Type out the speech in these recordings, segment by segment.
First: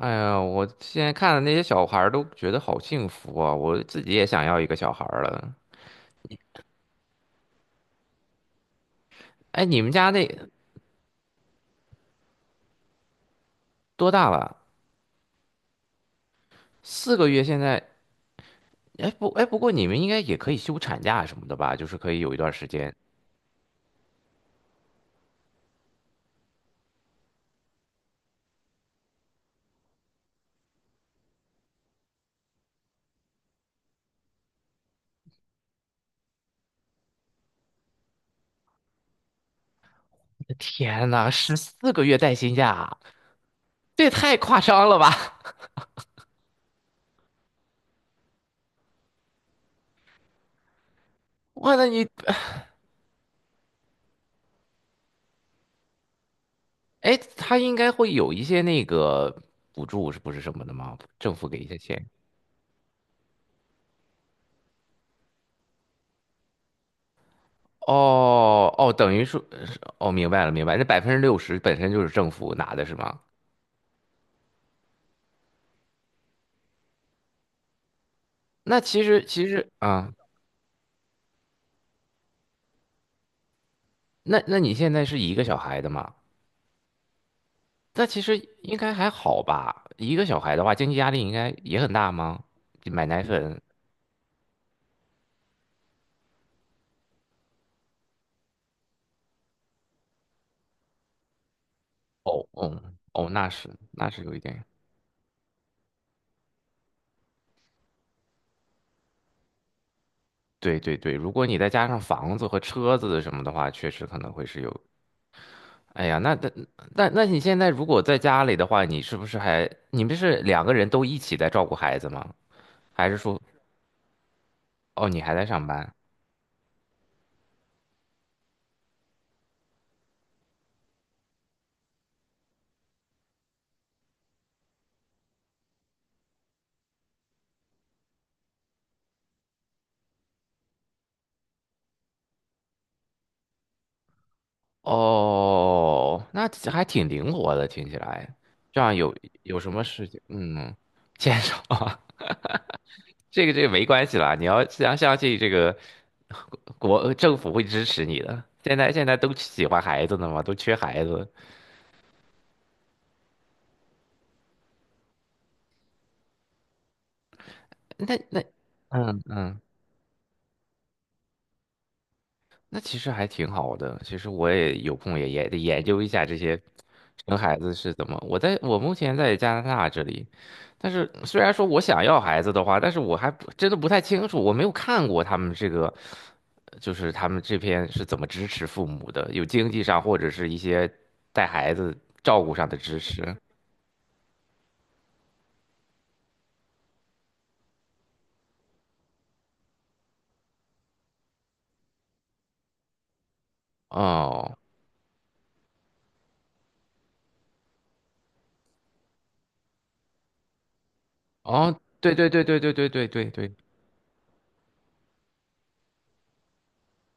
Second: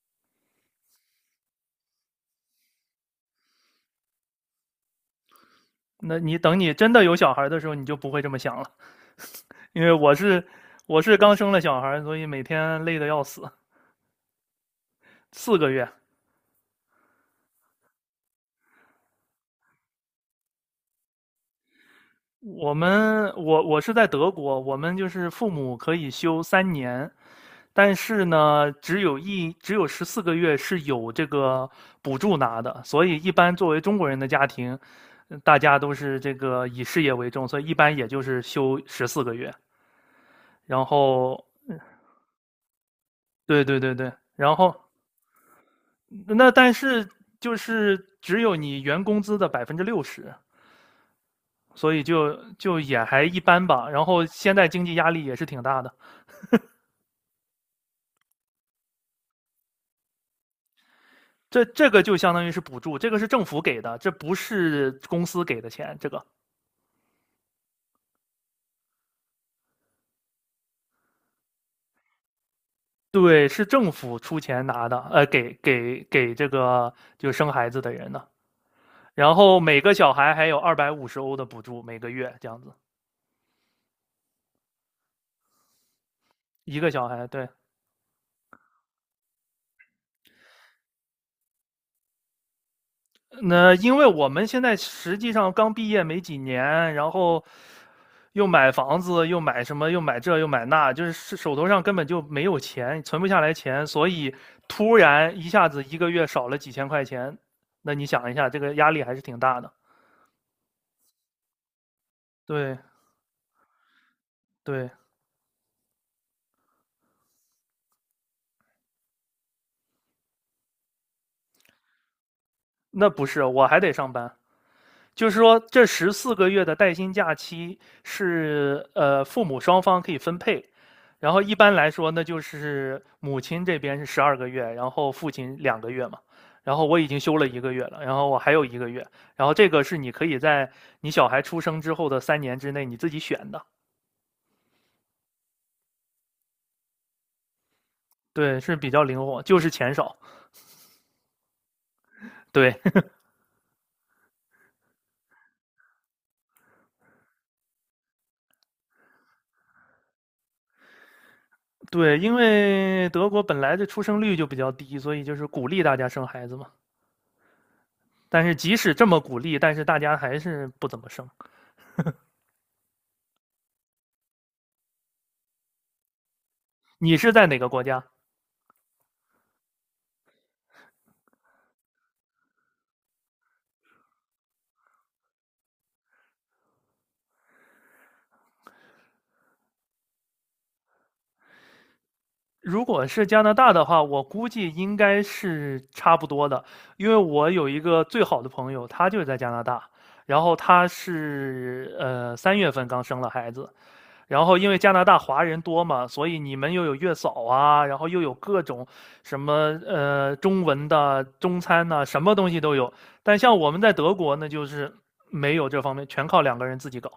哎呀，我现在看的那些小孩儿都觉得好幸福啊！我自己也想要一个小孩儿了。那你等你真的有小孩的时候，你就不会这么想了，哎，你因们为家我那是我是刚生了小孩，所以每天累得要死。多大了？四个月，四个月现在？哎不过你们应该也可以休产假什么的吧？就是可以有一段时我间。们我我是在德国，我们就是父母可以休三年，但是呢，只有十四个月是有这个补助拿的，所以一般作为中国人的家庭，大家都是这个以事业为重，所以一般也就是休十四个月。然天呐，后，14个月带薪假，对对对这也对，太然夸后张了吧！那但是就是只有你原工资的60%，哇，那所以你，就也还一般吧。然后现在经济压力也是挺大的，哎，他应该会有一些那个补助，是不是什么的吗？政府给这一些这个钱。就相当于是补助，这个是政府给的，这不是公司给的钱，这个。哦哦，等于说，哦，明白了，明白，那60%本身就是政府拿的是吗？对，是政府出钱拿的，给这个就生孩子的人的。那其实然其后实每个啊，小孩还有250欧的补助，每个月这样子，那你现在是一个小孩的嘛？一个小孩，对，那其实应该还好吧？一个小孩的话，经济压力应该也很大吗？买奶粉，那因为我们现在实际上刚毕业没几年，然后又买房子，又买什么，又买这，又买那，就是是手头上根本就没哦有哦钱，存哦，不下那来是钱，那所是有以一点。突然一下子一个月少了几千块钱，那你想一下，这个压力还是挺大的。对对对，如果你再加上房子和对车子什么的话，确实可能会是有。对，哎呀，那你现在如果在家里的话，你是不是还你们是两个人都一起在照顾孩子吗？那还是不说是，我还得上班。哦你就还是在说，上这班？十四个月的带薪假期是父母双方可以分配，然后一般来说呢，就是母亲这边是12个月，然后父亲2个月嘛。然后我已经休了一个月了，然后我还有一个月，然后这个是你可以在你小孩出生之后的3年之内你自己选的，哦，那还挺灵活的，听起来。对，是这比样较有灵活，有就是什么钱事少，情？嗯，牵手啊，对。 这个没关系啦。你要相信这个国政府会支持你的。现在都喜欢孩子呢嘛，都缺孩子。对，因为德国本来的出生率就比较低，所以就是鼓励大家生孩子嘛。那但是即使这嗯么鼓励，嗯。但是大家还是不怎么生。那其实还挺好的。其实我也有空也得研究一下这些你是生在孩哪个子国是家？怎么。我目前在加拿大这里，但是虽然说我想要孩子的话，但是我还不真的不太清楚，我没有看过他们这个，就是他们这边是怎么支持父母的，有经济上或者是一些带孩子照顾上的如支果是持。加拿大的话，我估计应该是差不多的，因为我有一个最好的朋友，他就在加拿大，然后他是3月份刚生了孩子，然哦后因为加拿大华人多嘛，所以你们又有月嫂啊，然后又有各种什么中文的中哦，餐呐、对什对么对东对西对都对有。对对但对，像我们在德国，那就是没有这方面，全靠两个人自己搞，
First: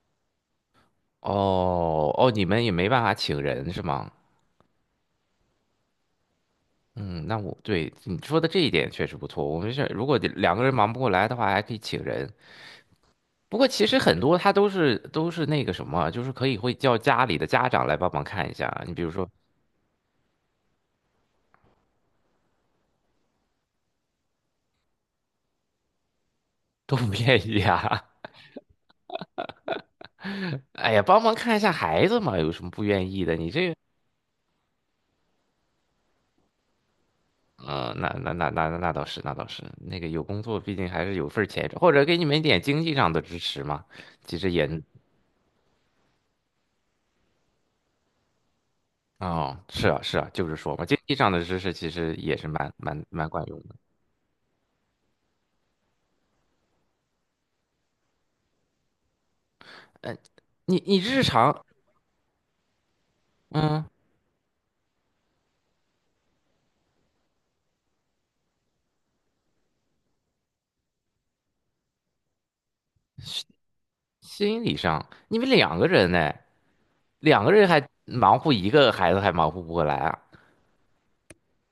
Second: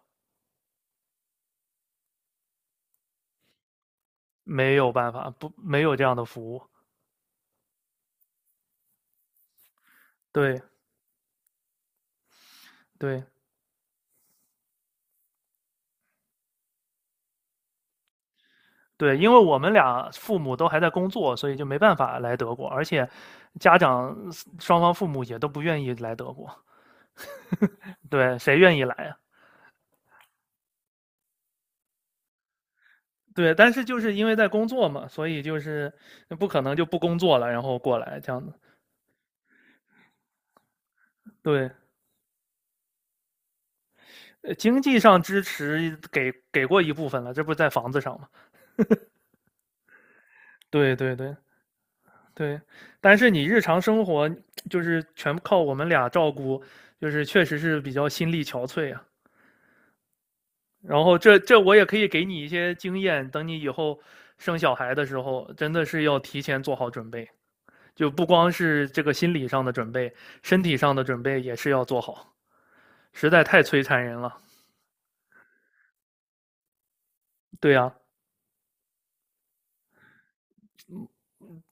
哦哦，你们也没办法请人是吗？没有办法，不，没有这样的服务。嗯，那我对你说的这一点确实不错。我们是如果得两对个人忙不过来的话，还可以请人。对。不过其实很多他都是那个什么，就是可以会叫家里的家长来帮忙看一下。你比如对，说 因为我 们俩父母都还在工作，所以就没办法来德国，而且家长双方父母也都不愿意来德国。都不愿意啊，对，谁愿意来啊？哎呀，帮忙看一下孩子嘛，有什么不愿意的？你对，但这，是就是因为在工作嘛，所以就是不可能就不工作了，然后呃，过那来那这样那子。那那倒是，那倒是，那个有工作，毕竟还是有份儿钱，对，或者给你们一点经济上的支持嘛。其实也，经济上支持给过一部分了，这不是在房子上嘛？哦，是啊，是啊，就是说嘛，对经济对上对的支持其实也是对，蛮蛮但蛮是你管用日的。常生活就是全靠我们俩照顾，就是确实是比较心力憔悴啊。嗯。你然后日这常我也可以给你一些经验，等你以嗯，后生小孩的时候，真的是要提前做好准备，就不光是这个心理上的准备，身体上的准备也是要做好，实在太摧残人了。心理上你们两个人呢，两个人对还呀，忙活一个孩子还忙活不过来啊？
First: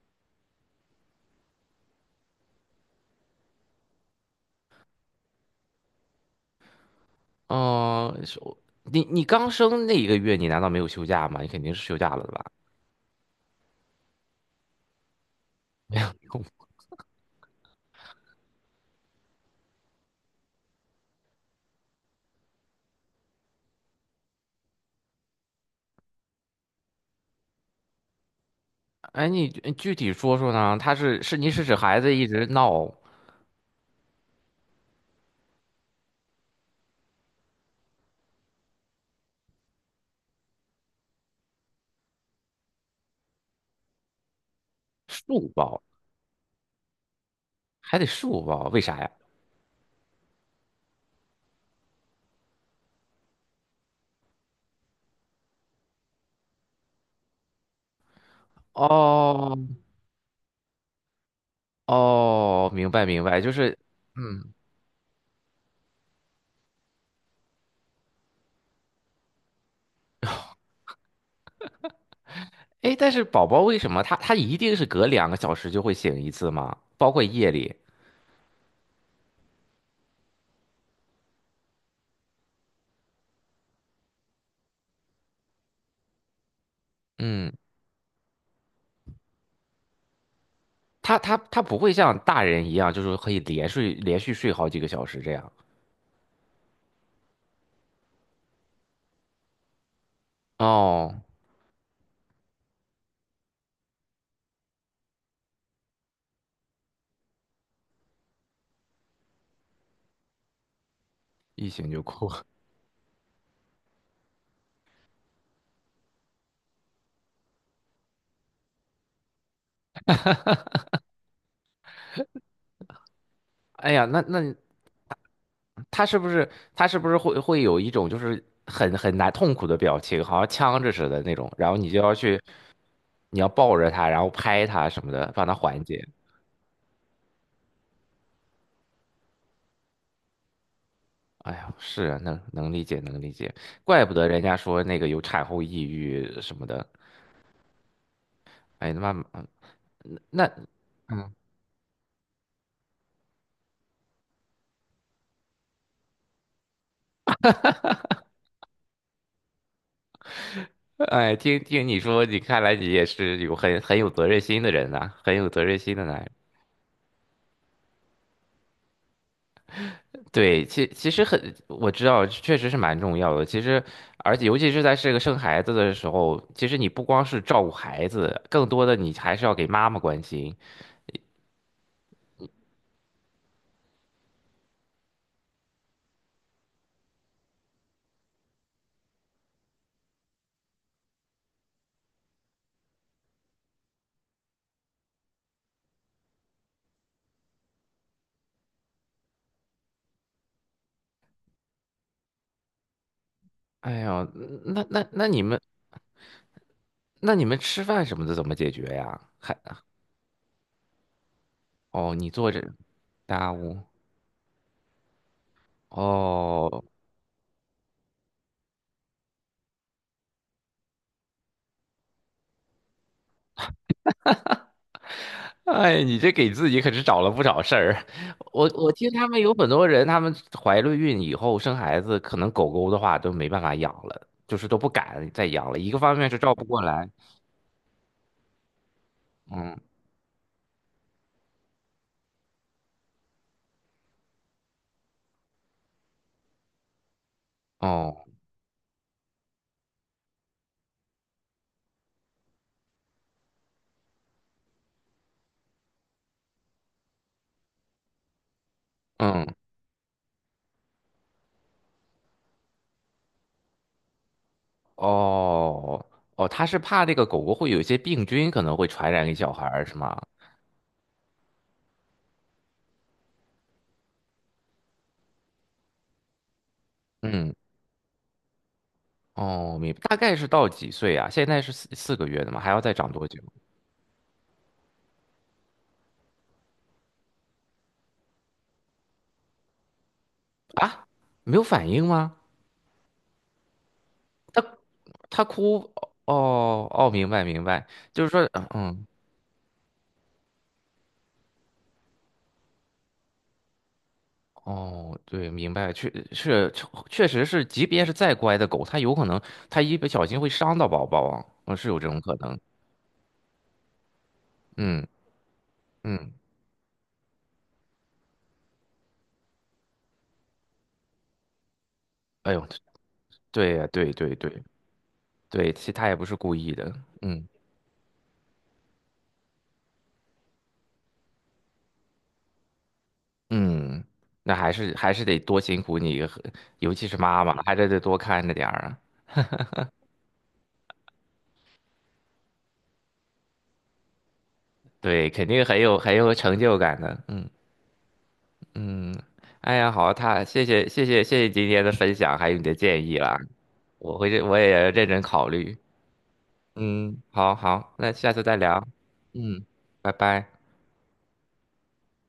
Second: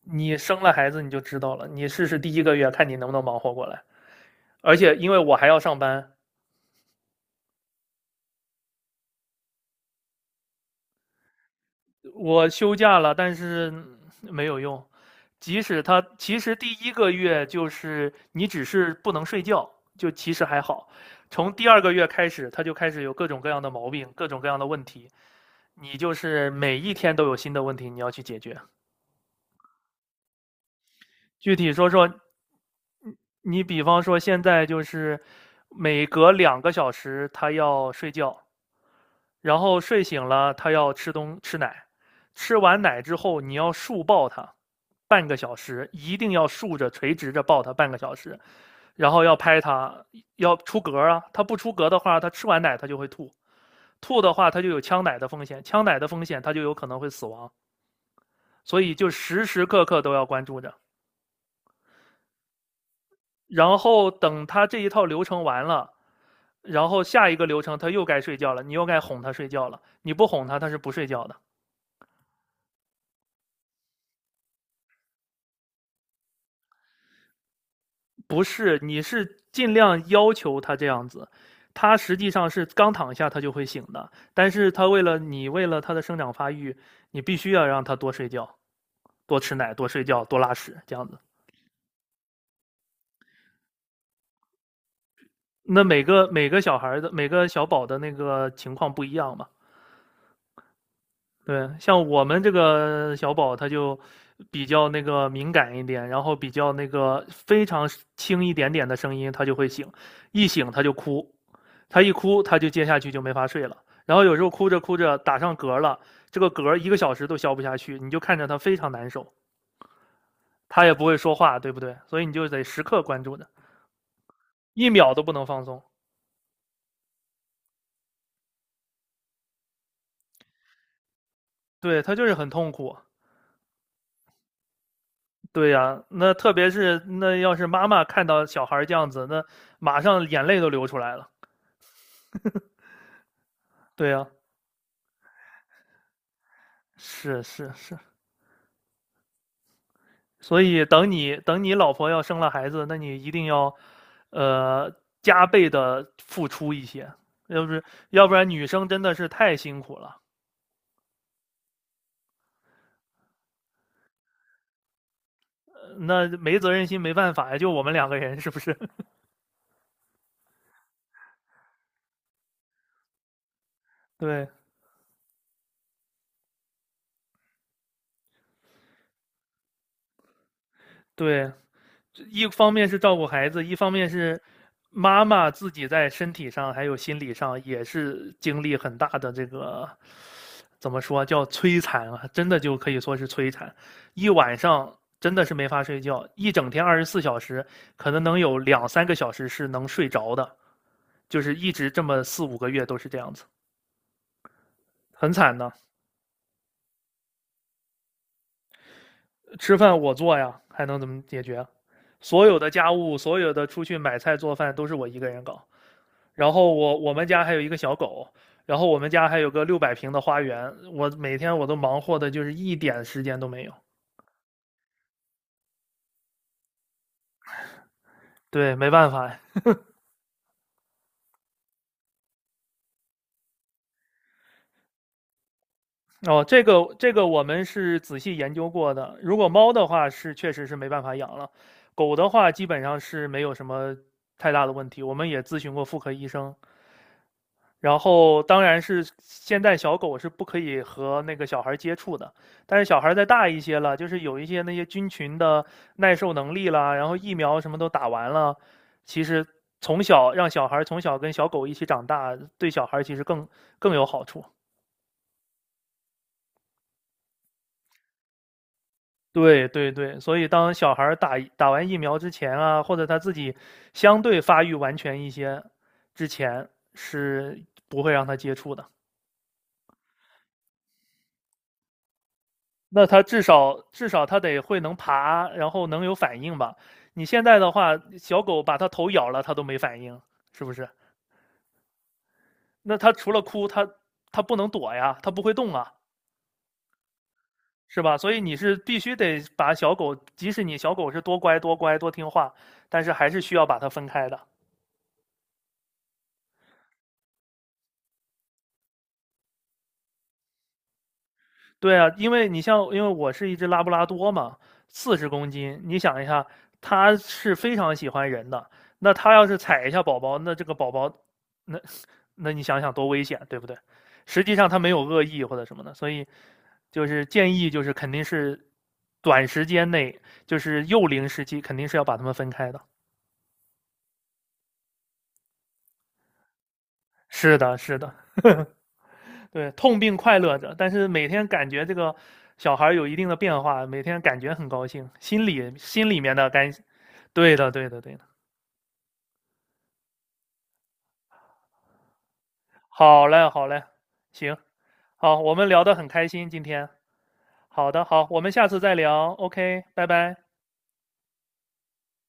你生了孩子你就知道了，你试试第一个月看你能不能忙活过来。而且因为我还要上班，嗯、是我你刚生那一个月，你难道没有休假吗？你肯定是休假了的吧？我休假了，但是没有用。即使他 其空实第一个月就是你只是不能睡觉，就其实还好。从第二个月开始，他就开始有各种各样的毛病，各种各样的问题。你就是每一天都有新的问题你要去解决。哎，你具体说说呢？他是是你具是体指说孩说，子一直闹你比方说现在就是每隔2个小时他要睡觉，然后睡醒了，他要吃奶，吃完奶之后你要竖抱他，半个竖小抱，时，一定要竖着垂直着抱他半个还得小时，竖抱，为啥然呀？后要拍他，要出嗝啊，他不出嗝的话，他吃完奶他就会吐，吐的话他就有呛奶的风险，呛奶的风险他就有可能会死亡，所以就时哦时刻刻都要关注着。哦，明白明白，就是然后等嗯，他这一套流程完了，然后下一个流程他又该睡觉了，你又该哄他睡觉了，你不哄他他是不睡觉的。哎，但是宝宝为什么他一定是隔2个小时就会醒一次吗？包括夜里，不是，你是尽量要求他这样子，他实际上是刚躺下他就会醒的，但是他为了你，为了他的生长发育，你必须嗯。要让他多睡觉、多吃奶、多睡觉、多拉屎这样他子。他他不会像大人一样，就是可以连睡连续睡好几个小时这样。那每个每个小孩的每个小宝的那个情况不一样嘛？哦，对，像我们这个小宝他就比较那个敏感一点，然后比较那个非常轻一点点的声音他就会醒，一醒他就哭，一醒就他一哭。哭他就接下去就没法睡了。然后有时候哭着哭着打上嗝了，这个嗝一个小时都消不下去，你就看着他非常难受，他也不会说话，对不对？所以你就得时刻关注着，哎呀，那那一秒都不能放松。他是不是他是不是会有一种就是很痛苦的表情，好像呛着似的那种，然后你就对要他就是去，很痛苦。你要抱着他，然后拍他什么的，帮他对呀、缓啊解。那特别是那要是妈妈看到小孩这样子，那马上眼泪都流出来了。哎呀，是啊，能理解能理解，怪对不呀、得啊人家说那个有产后抑郁什么的。是是是，哎，那妈妈，那 所以等你老婆要生了孩子，那你一定要，呃，加倍的付出一些，要不是要不然女生真的是太辛苦了，哎，听听你说，你看来你也是有很有责任心的人呐、很有责任心的男那人。没责任心没办法呀，就我们两个人是不是？对，其实很，我知道，确实是蛮重要的。其实，而且对尤其是在这个生孩子的时候，其实你不光是照顾孩子，更多的你还是要给妈妈关心。对，一方面是照顾孩子，一方面是妈妈自己在身体上还有心理上也是经历很大的这个怎么说叫摧残啊，真的就可以说是摧残，一晚上真的是没法睡觉，一整天24小时，可能能有2、3个小时是能睡着的，就是一直这么4、5个月都是这样子，哎呀，那那那很你惨们的。那你们吃饭什么的怎么解决呀？还吃饭我做呀，还能怎么解决啊？哦，你所坐有的着，家务，所家有的务出去买菜做饭都是我一个人搞。然后哦。我们家还有一个小狗，然后我们家还有个600平的花园，我每天忙活的就是一点时间都没有。哎，你这给自己可是找了不少事儿。我对，没我听办他们法。有很多人，他们怀了孕以后生孩子，可能狗狗的话都没办法养了，就是都不敢再养了。一个方面是哦，照顾这不过个来，这个我们是仔细研究过的。如果猫嗯，的话是确实是没办法养了，狗的话基本上是没有什么太大的问题。我们也咨询过妇科医生，然哦，后当然是现在小狗是不可以和那个小孩接触的，但是小孩再大一些了，就是有一些那些菌群的耐受能力啦，然后疫苗什么都打完了，其嗯，实从小让小孩从小跟小狗一起长大，对小孩其实更有好处。哦，哦，他是怕那个狗狗会有一些病菌，可能会传染给小孩对儿，对是吗？对，所以当小孩打完疫苗之前啊，或者他自己相对发育完全一些之前，嗯，是不会让他接触的。哦，明白。大概是到几岁啊？现在是四个月的吗？还要再那长它多久至少它得会能爬，然后能有反应吧？你现在的话，小狗把它头咬了，它都没反应，是不是？啊？没有反应吗？那它除了哭，它不能他躲呀，它不他会动哭啊，哦哦，明白明白，是吧？就是所以说你是必嗯须得把小狗，即使你小狗是多乖多乖多听话，但是还是需要把它分开的。哦对，明白，确实是，即便是再乖的狗，它有可能它一不小心会伤到宝宝啊，嗯是对有这啊，种因可为能，你像，因为我是一只拉布拉多嘛，嗯40公斤，你想一嗯，下，它是非常喜欢人的。那它要是踩一下宝宝，那这个宝宝，那那哎你呦，想想多危险，对不对对？呀对对实际对上他没有恶意或者对，什其么实的，它所也以不是故意的，就是嗯建议就是肯定是短时间内就是幼龄时期肯定是要把他们分开的。嗯，那还是得多辛苦你和尤其是妈是妈，还的，是是得的，多看着点儿啊，对，痛并快乐着。但是每天感觉这个小孩有一定的变化，每天感觉很高兴，对，肯定很有心很里有面的成感，就感的，嗯。对的，对的，对的。嗯，哎呀，好，他谢谢谢谢谢谢今天的分享，还有你的建议好啦，嘞，好嘞，我会行，我也认真好，考我们虑。聊得很开心今天。嗯，好好好，的，那好，下我次们再下次聊。再聊。嗯，OK，拜拜拜。拜。